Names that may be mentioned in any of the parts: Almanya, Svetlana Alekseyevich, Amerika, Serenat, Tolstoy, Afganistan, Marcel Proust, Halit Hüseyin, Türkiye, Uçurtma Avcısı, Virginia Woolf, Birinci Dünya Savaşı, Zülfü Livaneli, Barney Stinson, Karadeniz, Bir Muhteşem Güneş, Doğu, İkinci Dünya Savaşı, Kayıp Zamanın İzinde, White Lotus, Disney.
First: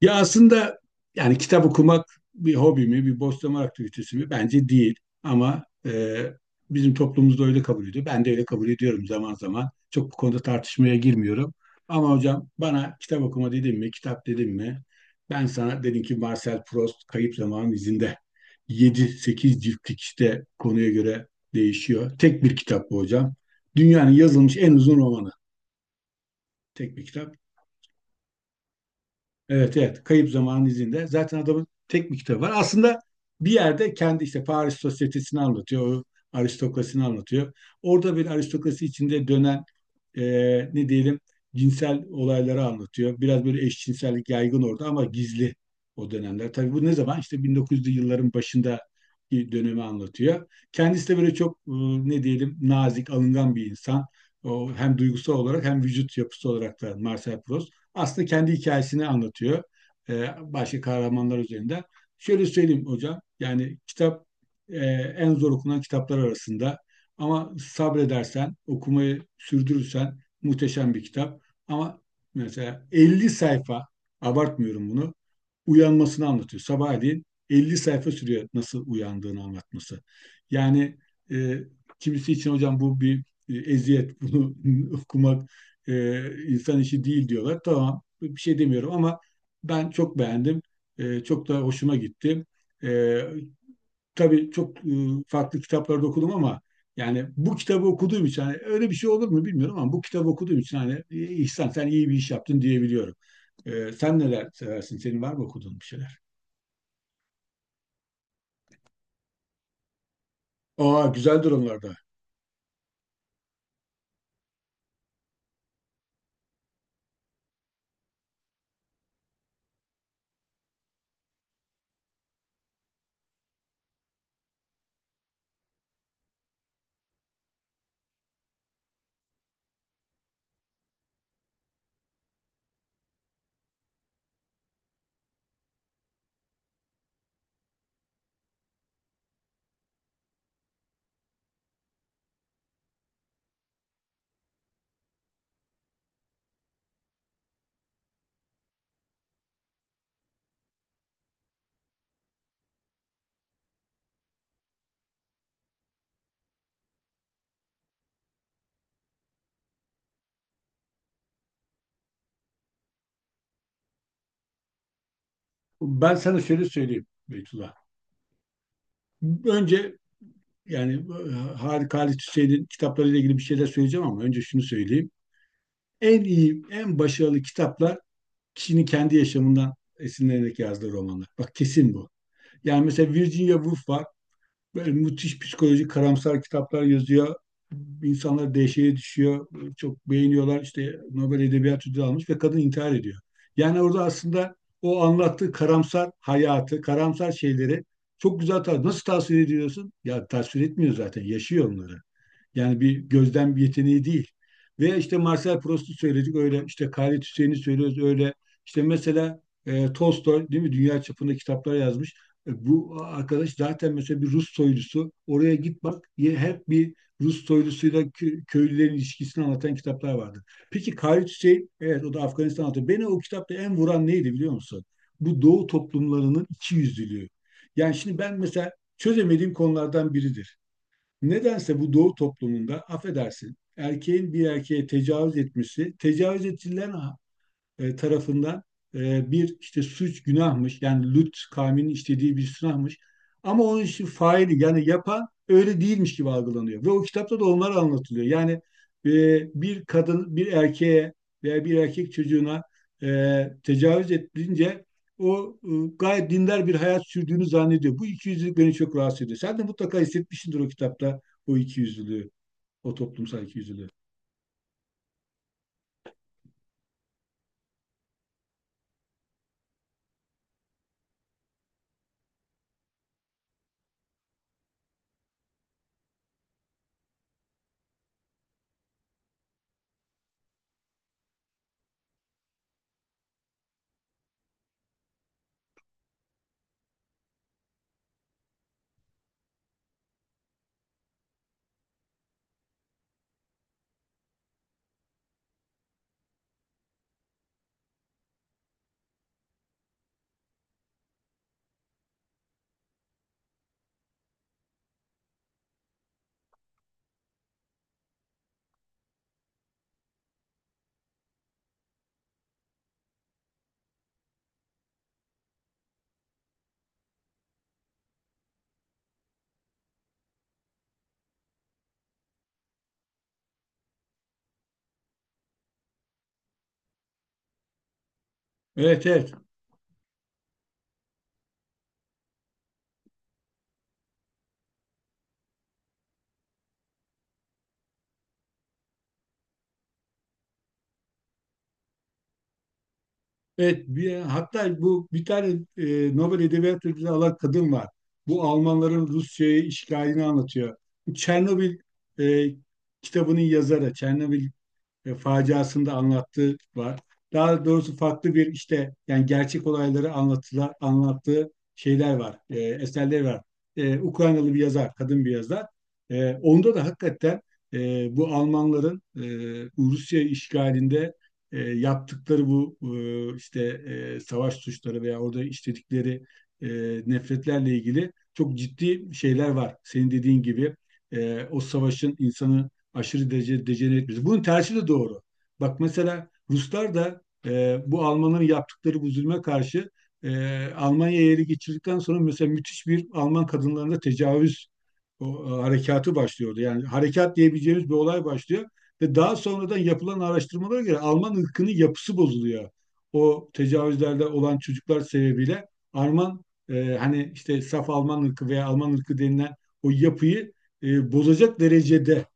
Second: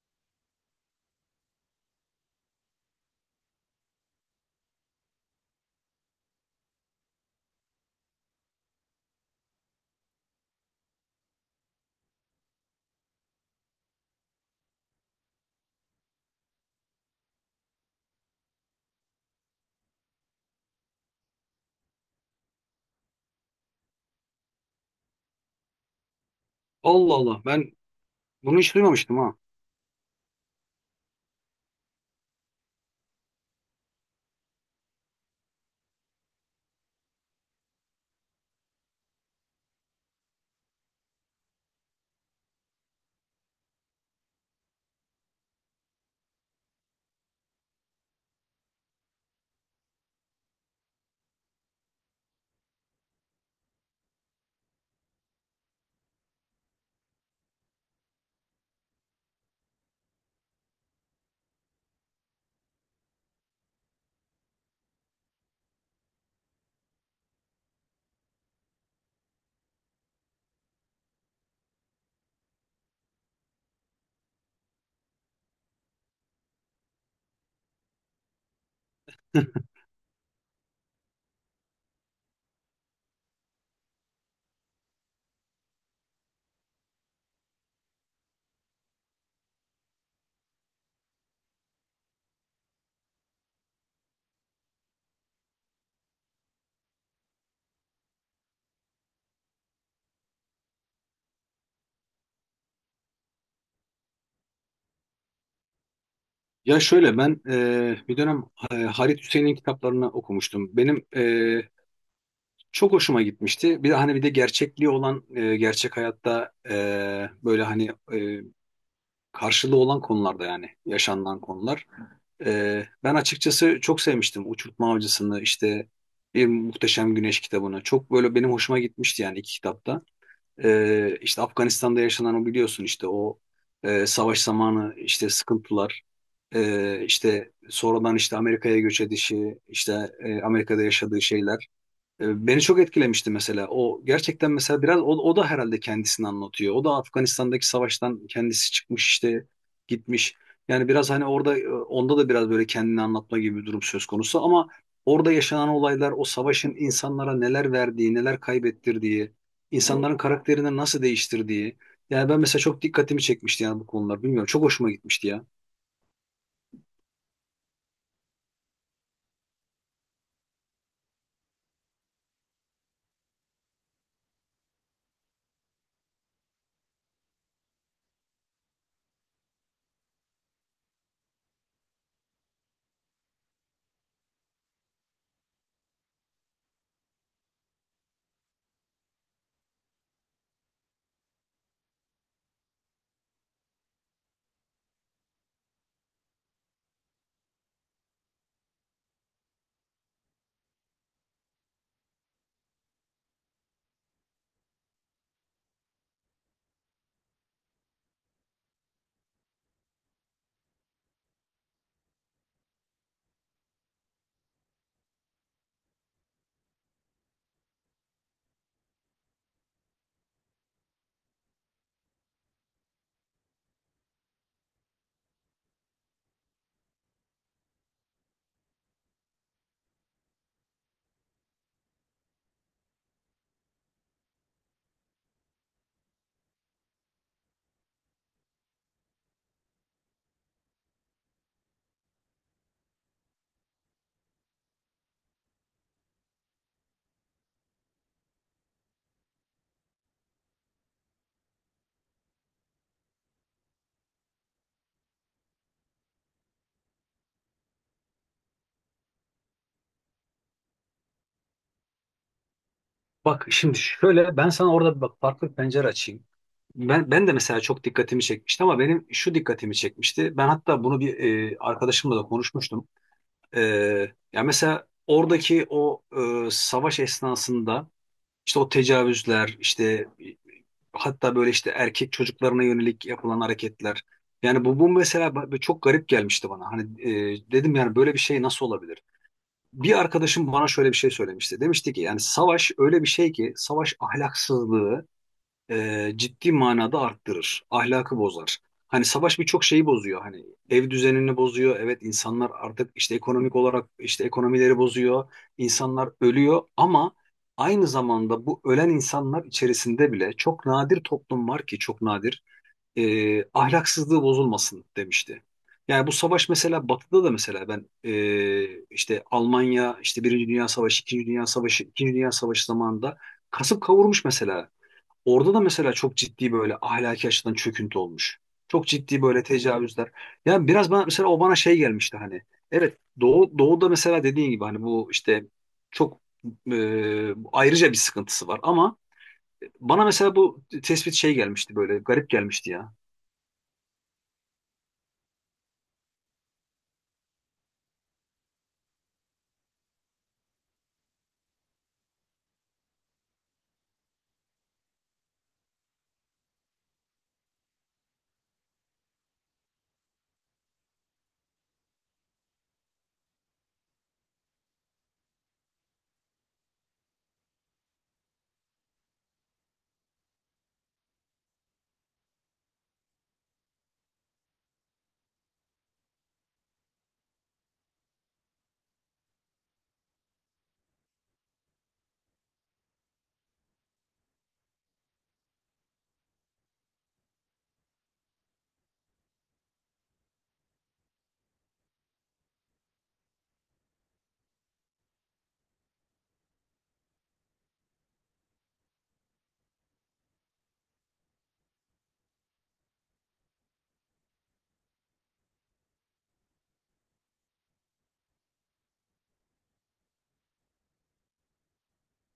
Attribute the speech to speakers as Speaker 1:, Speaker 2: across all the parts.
Speaker 1: Ya aslında yani kitap okumak bir hobi mi, bir boş zaman aktivitesi mi? Bence değil. Ama bizim toplumumuzda öyle kabul ediyor. Ben de öyle kabul ediyorum zaman zaman. Çok bu konuda tartışmaya girmiyorum. Ama hocam bana kitap okuma dedim mi, kitap dedim mi? Ben sana dedim ki Marcel Proust Kayıp Zamanın İzinde. Yedi sekiz ciltlik işte konuya göre değişiyor. Tek bir kitap bu hocam. Dünyanın yazılmış en uzun romanı. Tek bir
Speaker 2: Allah
Speaker 1: kitap.
Speaker 2: Allah ben bunu hiç duymamıştım ha.
Speaker 1: Evet evet. Kayıp Zamanın izinde. Zaten adamın tek bir kitabı var. Aslında bir yerde kendi işte Paris sosyetesini anlatıyor. O aristokrasini anlatıyor. Orada bir aristokrasi içinde dönen e, ne diyelim cinsel olayları anlatıyor. Biraz böyle eşcinsellik yaygın orada ama gizli o dönemler. Tabii bu ne zaman? İşte 1900'lü yılların başında bir dönemi anlatıyor. Kendisi de böyle çok ne diyelim nazik, alıngan bir insan. O hem duygusal olarak hem vücut yapısı olarak da Marcel Proust. Aslında kendi hikayesini anlatıyor. e, Başka kahramanlar üzerinde. Şöyle söyleyeyim hocam. Yani kitap e, en zor okunan kitaplar arasında. Ama sabredersen, okumayı sürdürürsen muhteşem bir kitap. Ama mesela 50 sayfa, abartmıyorum bunu, uyanmasını anlatıyor. Sabahleyin 50 sayfa sürüyor nasıl uyandığını anlatması. Yani e, kimisi için hocam bu bir eziyet, bunu okumak insan işi değil diyorlar. Tamam, bir şey demiyorum ama ben çok beğendim. Çok da hoşuma gitti. E, tabii çok farklı kitaplarda okudum ama yani bu kitabı okuduğum için hani öyle bir şey olur mu bilmiyorum ama bu kitabı okuduğum için hani İhsan sen iyi bir iş yaptın diyebiliyorum. Sen neler seversin? Senin var mı okuduğun bir şeyler?
Speaker 2: Ya şöyle ben bir dönem Halit Hüseyin'in kitaplarını okumuştum.
Speaker 1: Aa
Speaker 2: Benim
Speaker 1: güzel durumlarda.
Speaker 2: çok hoşuma gitmişti. Bir de hani bir de gerçekliği olan gerçek hayatta böyle hani karşılığı olan konularda yani yaşanılan konular. Ben açıkçası çok sevmiştim Uçurtma Avcısı'nı, işte Bir Muhteşem Güneş kitabını. Çok böyle benim hoşuma gitmişti yani iki kitapta. İşte Afganistan'da yaşanan, o biliyorsun, işte o savaş zamanı işte sıkıntılar, işte sonradan işte Amerika'ya göç edişi, işte Amerika'da yaşadığı şeyler beni çok etkilemişti mesela. O gerçekten, mesela biraz o da herhalde kendisini anlatıyor. O da Afganistan'daki savaştan kendisi çıkmış işte, gitmiş. Yani biraz hani orada onda da biraz böyle kendini anlatma gibi bir durum söz konusu, ama orada yaşanan olaylar, o savaşın insanlara neler verdiği, neler kaybettirdiği, insanların karakterini nasıl değiştirdiği. Yani ben mesela çok dikkatimi çekmişti yani bu konular. Bilmiyorum, çok hoşuma gitmişti ya.
Speaker 1: Ben sana şöyle söyleyeyim Beytullah. Önce yani Harika Halit Hüseyin'in kitaplarıyla ilgili bir şeyler söyleyeceğim ama önce şunu söyleyeyim. En iyi, en başarılı kitaplar kişinin kendi yaşamından esinlenerek yazdığı romanlar. Bak kesin bu. Yani mesela Virginia Woolf var. Böyle müthiş psikolojik karamsar kitaplar yazıyor. İnsanlar dehşete düşüyor. Çok beğeniyorlar. İşte Nobel Edebiyat Ödülü almış ve kadın intihar ediyor. Yani orada aslında o anlattığı karamsar hayatı, karamsar şeyleri çok güzel nasıl tasvir ediyorsun? Ya tasvir etmiyor zaten. Yaşıyor onları. Yani bir gözlem yeteneği değil. Ve işte Marcel Proust'u söyledik öyle işte Halit Hüseyin'i söylüyoruz öyle. İşte mesela Tolstoy değil mi dünya çapında kitaplar yazmış. Bu arkadaş zaten mesela bir Rus soylusu. Oraya git bak hep bir Rus soylusuyla köylülerin ilişkisini anlatan kitaplar vardı. Peki Halit Hüseyin evet o da Afganistan anlatıyor. Beni o kitapta en vuran neydi biliyor musun? Bu Doğu toplumlarının ikiyüzlülüğü. Yani şimdi ben mesela çözemediğim konulardan biridir. Nedense bu doğu toplumunda affedersin erkeğin bir erkeğe tecavüz etmesi tecavüz edilen tarafından bir işte suç günahmış yani Lut kavminin işlediği bir günahmış ama onun işi faili yani yapan öyle değilmiş gibi algılanıyor ve o kitapta da onlar anlatılıyor. Yani e, bir kadın bir erkeğe veya bir erkek çocuğuna e, tecavüz edilince o gayet dindar bir hayat sürdüğünü zannediyor. Bu ikiyüzlülük beni çok rahatsız ediyor. Sen de mutlaka hissetmişsindir o kitapta o ikiyüzlülüğü, o toplumsal
Speaker 2: Bak şimdi
Speaker 1: ikiyüzlülüğü.
Speaker 2: şöyle, ben sana orada bir bak farklı bir pencere açayım. Ben de mesela çok dikkatimi çekmişti, ama benim şu dikkatimi çekmişti. Ben hatta bunu bir arkadaşımla da konuşmuştum. E, ya mesela oradaki o savaş esnasında İşte o tecavüzler, işte hatta böyle işte erkek çocuklarına yönelik yapılan hareketler. Yani bu mesela çok garip gelmişti bana. Hani dedim yani böyle bir şey nasıl olabilir? Bir arkadaşım bana şöyle bir şey söylemişti. Demişti ki yani savaş öyle bir şey ki, savaş ahlaksızlığı ciddi manada arttırır. Ahlakı bozar. Hani savaş birçok şeyi bozuyor. Hani ev düzenini bozuyor. Evet, insanlar artık işte ekonomik olarak, işte ekonomileri bozuyor. İnsanlar ölüyor, ama aynı zamanda bu ölen insanlar içerisinde bile çok nadir toplum var ki çok nadir ahlaksızlığı bozulmasın, demişti. Yani bu savaş mesela Batı'da da, mesela ben işte Almanya, işte Birinci Dünya Savaşı, İkinci Dünya Savaşı, İkinci Dünya Savaşı zamanında kasıp kavurmuş mesela. Orada da mesela çok ciddi böyle ahlaki açıdan çöküntü olmuş. Çok
Speaker 1: Evet,
Speaker 2: ciddi
Speaker 1: evet.
Speaker 2: böyle tecavüzler. Yani biraz bana mesela, o bana şey gelmişti hani. Evet, Doğu'da mesela, dediğin gibi hani bu işte çok ayrıca bir sıkıntısı var, ama bana mesela bu tespit şey gelmişti, böyle garip gelmişti ya.
Speaker 1: Evet, hatta bu bir tane Nobel Edebiyat Ödülü alan kadın var. Bu Almanların Rusya'ya işgalini anlatıyor. Bu Çernobil e, kitabının yazarı, Çernobil faciasında anlattığı var. Daha doğrusu farklı bir işte yani gerçek olayları anlattığı şeyler var, eserleri var. Ukraynalı bir yazar, kadın bir yazar. Onda da hakikaten bu Almanların Rusya işgalinde yaptıkları bu işte savaş suçları veya orada işledikleri e, nefretlerle ilgili çok ciddi şeyler var. Senin dediğin gibi o savaşın insanı aşırı derece dejenere etmesi. Bunun tersi de doğru. Bak mesela Ruslar da bu Almanların yaptıkları bu zulme karşı Almanya'ya ele geçirdikten sonra mesela müthiş bir Alman kadınlarında tecavüz harekatı başlıyordu. Yani harekat diyebileceğimiz bir olay başlıyor ve daha sonradan yapılan araştırmalara göre Alman ırkının yapısı bozuluyor. O tecavüzlerde olan çocuklar sebebiyle Alman hani işte saf Alman ırkı veya Alman ırkı denilen o yapıyı bozacak derecede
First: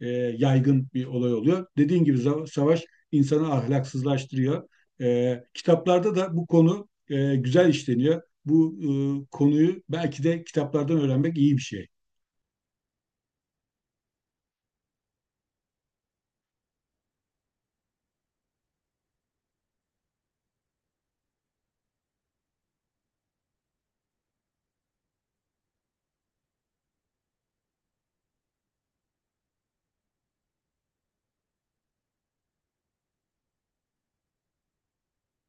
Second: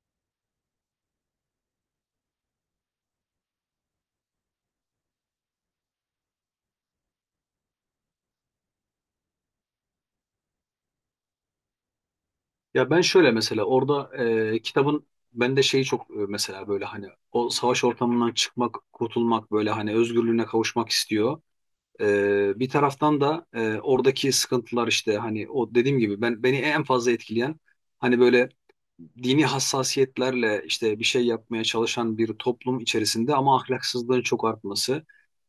Speaker 1: e, yaygın bir olay oluyor. Dediğin gibi savaş insanı ahlaksızlaştırıyor. Kitaplarda da bu konu güzel işleniyor. Bu konuyu belki de kitaplardan öğrenmek iyi bir şey.
Speaker 2: Ya ben şöyle mesela orada kitabın bende şeyi çok, mesela böyle hani o savaş ortamından çıkmak, kurtulmak, böyle hani özgürlüğüne kavuşmak istiyor. Bir taraftan da oradaki sıkıntılar, işte hani o dediğim gibi beni en fazla etkileyen, hani böyle dini hassasiyetlerle işte bir şey yapmaya çalışan bir toplum içerisinde ama ahlaksızlığın çok artması.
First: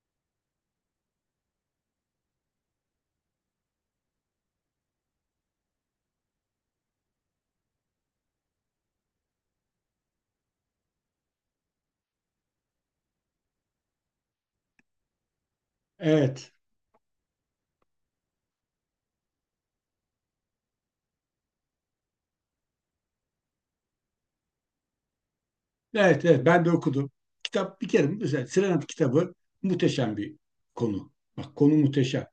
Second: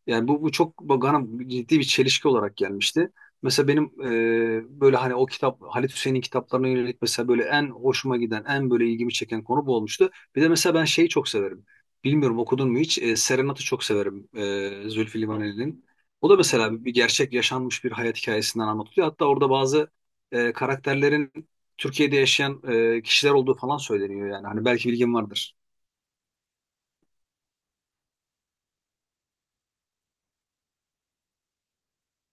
Speaker 2: Yani bu çok bana ciddi bir çelişki olarak gelmişti. Mesela benim böyle hani o kitap, Halit Hüseyin'in kitaplarına yönelik mesela böyle en hoşuma giden, en böyle ilgimi çeken konu bu olmuştu. Bir de mesela ben şeyi çok severim. Bilmiyorum, okudun mu hiç? Serenat'ı çok severim, Zülfü Livaneli'nin. O da
Speaker 1: Evet,
Speaker 2: mesela bir gerçek yaşanmış bir hayat hikayesinden anlatılıyor. Hatta orada bazı karakterlerin Türkiye'de yaşayan kişiler olduğu falan söyleniyor yani. Hani belki bilgin vardır.
Speaker 1: evet, evet. Ben de okudum. Kitap bir kere mesela Serenat kitabı muhteşem bir konu. Bak konu muhteşem.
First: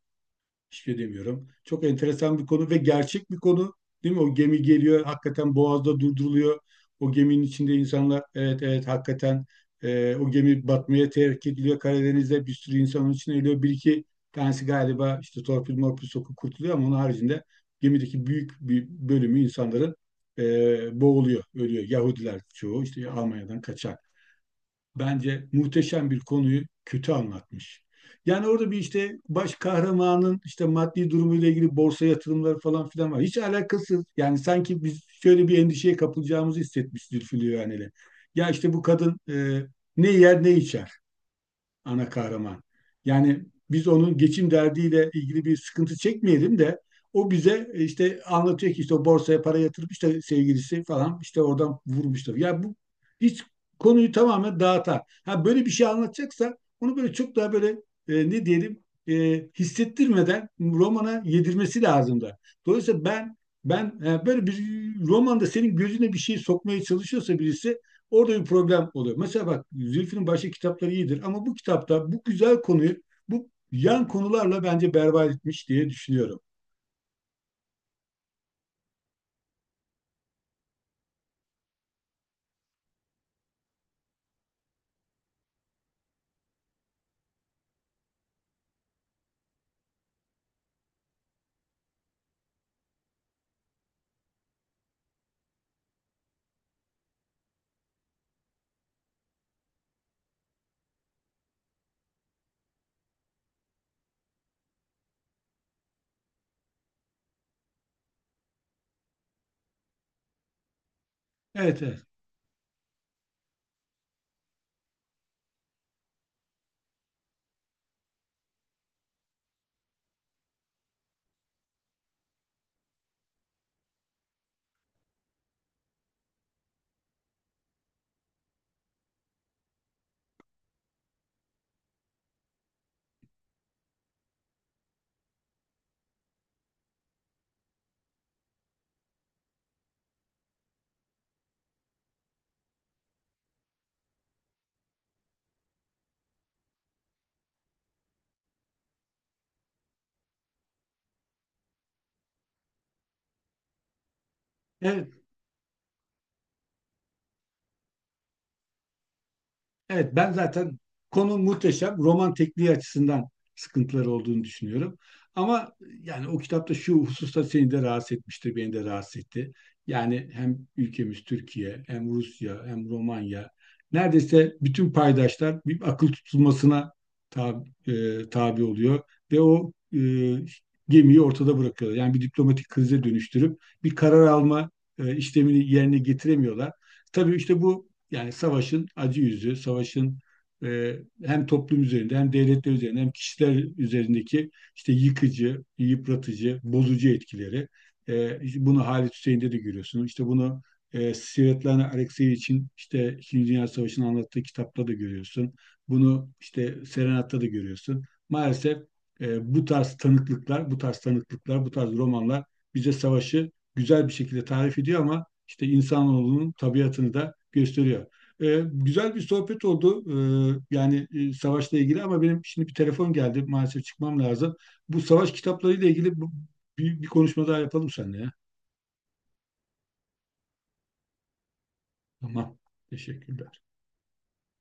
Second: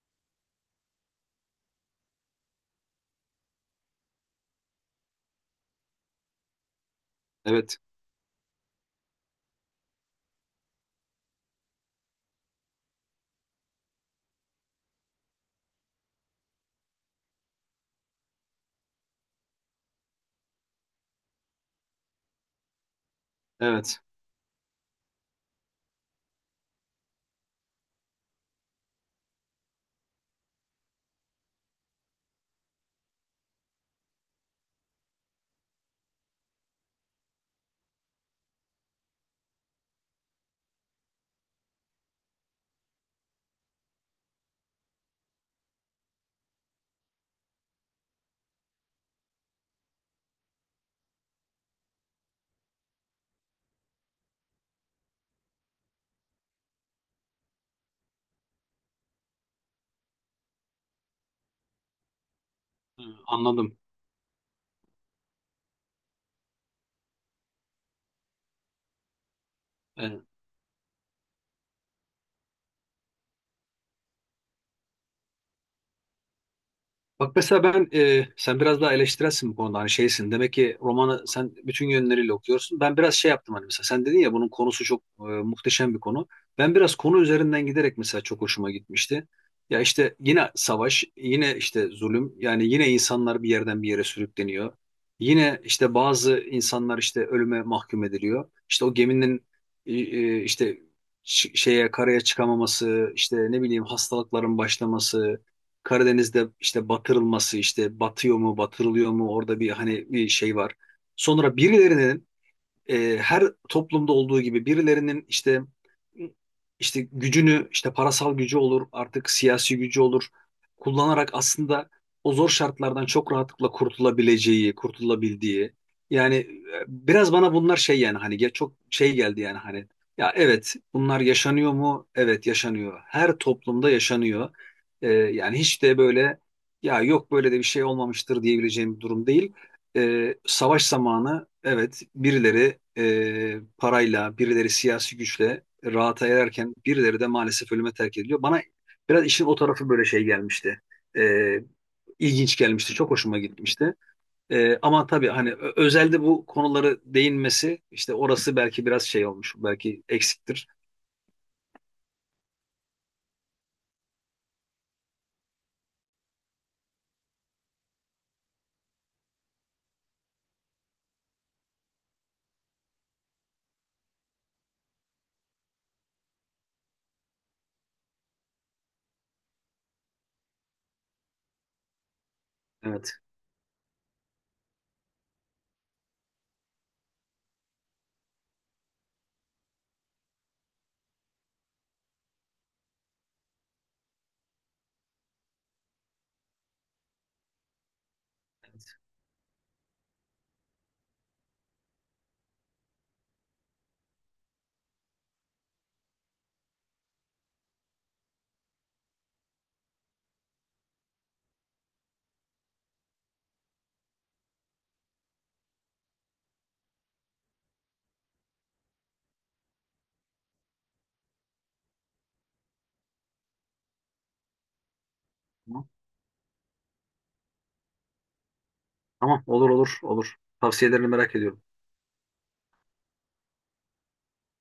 Speaker 1: Hiçbir şey demiyorum. Çok enteresan bir konu ve gerçek bir konu. Değil mi? O gemi geliyor, hakikaten boğazda durduruluyor. O geminin içinde
Speaker 2: Evet,
Speaker 1: insanlar, evet evet hakikaten o gemi batmaya terk ediliyor. Karadeniz'de bir sürü insanın içine ölüyor. Bir iki tanesi galiba işte torpil morpil sokup kurtuluyor ama onun haricinde gemideki büyük bir bölümü insanların boğuluyor, ölüyor. Yahudiler çoğu işte Almanya'dan kaçan
Speaker 2: evet.
Speaker 1: bence muhteşem bir konuyu kötü anlatmış. Yani orada bir işte baş kahramanın işte maddi durumuyla ilgili borsa yatırımları falan filan var. Hiç alakasız. Yani sanki biz şöyle bir endişeye kapılacağımızı hissetmiş Zülfü Livaneli. Ya işte bu kadın ne yer ne içer ana kahraman. Yani biz onun geçim derdiyle ilgili bir sıkıntı çekmeyelim de o bize işte anlatıyor ki işte o borsaya para yatırıp işte sevgilisi falan işte oradan vurmuşlar. Ya bu hiç konuyu tamamen dağıtar. Ha böyle bir şey anlatacaksa onu böyle çok daha böyle ne diyelim hissettirmeden romana yedirmesi lazım da.
Speaker 2: Hı,
Speaker 1: Dolayısıyla ben
Speaker 2: anladım.
Speaker 1: böyle bir romanda senin gözüne bir şey sokmaya çalışıyorsa birisi orada bir problem oluyor. Mesela bak
Speaker 2: E,
Speaker 1: Zülfü'nün başka kitapları iyidir ama bu kitapta bu güzel konuyu bu yan konularla bence berbat etmiş diye düşünüyorum.
Speaker 2: Bak mesela ben, sen biraz daha eleştirelsin bu konuda, hani şeysin demek ki, romanı sen bütün yönleriyle okuyorsun. Ben biraz şey yaptım hani, mesela sen dedin ya bunun konusu çok muhteşem bir konu. Ben biraz konu üzerinden giderek mesela çok hoşuma gitmişti. Ya işte yine savaş, yine işte zulüm, yani yine insanlar bir yerden bir yere sürükleniyor. Yine işte bazı insanlar işte ölüme mahkum ediliyor. İşte o geminin işte şeye, karaya çıkamaması, işte ne bileyim hastalıkların başlaması, Karadeniz'de işte batırılması, işte batıyor mu, batırılıyor mu, orada bir hani bir şey var. Sonra
Speaker 1: Evet evet.
Speaker 2: birilerinin, her toplumda olduğu gibi, birilerinin işte gücünü, işte parasal gücü olur artık, siyasi gücü olur, kullanarak aslında o zor şartlardan çok rahatlıkla kurtulabileceği, kurtulabildiği. Yani biraz bana bunlar şey, yani hani çok şey geldi, yani hani, ya evet bunlar yaşanıyor mu? Evet, yaşanıyor. Her toplumda yaşanıyor. Yani hiç de böyle ya, yok böyle de bir şey olmamıştır diyebileceğim bir durum değil. Savaş zamanı evet, birileri parayla, birileri siyasi güçle rahata ererken, birileri de maalesef ölüme terk ediliyor. Bana biraz işin o tarafı böyle şey gelmişti. E, ilginç gelmişti. Çok hoşuma gitmişti. Ama
Speaker 1: Evet.
Speaker 2: tabii hani özelde bu konuları değinmesi, işte orası belki biraz şey olmuş. Belki
Speaker 1: Evet, ben
Speaker 2: eksiktir.
Speaker 1: zaten konu muhteşem. Roman tekniği açısından sıkıntıları olduğunu düşünüyorum. Ama yani o kitapta şu hususta seni de rahatsız etmiştir, beni de rahatsız etti. Yani hem ülkemiz Türkiye, hem Rusya, hem Romanya, neredeyse bütün paydaşlar bir akıl tutulmasına tabi, tabi oluyor ve o gemiyi ortada bırakıyorlar. Yani bir diplomatik krize
Speaker 2: Evet.
Speaker 1: dönüştürüp bir karar alma işlemini yerine getiremiyorlar. Tabii işte bu yani savaşın acı yüzü, savaşın e, hem toplum üzerinde hem devletler üzerinde hem kişiler üzerindeki işte yıkıcı, yıpratıcı, bozucu etkileri. İşte bunu Halit Hüseyin'de de görüyorsunuz. İşte bunu Svetlana Alekseyevich'in işte İkinci Dünya Savaşı'nı anlattığı kitapta da görüyorsun. Bunu işte Serenat'ta da görüyorsun. Maalesef bu tarz tanıklıklar, bu tarz tanıklıklar, bu tarz romanlar bize savaşı güzel bir şekilde tarif ediyor ama işte insanoğlunun tabiatını da gösteriyor. Güzel bir sohbet oldu. Yani savaşla ilgili ama benim şimdi bir telefon geldi. Maalesef çıkmam lazım. Bu savaş kitaplarıyla
Speaker 2: Tamam.
Speaker 1: ilgili bir konuşma daha yapalım seninle ya.
Speaker 2: Tamam. Olur, olur, olur. Tavsiyelerini merak ediyorum.
Speaker 1: Tamam. Teşekkürler.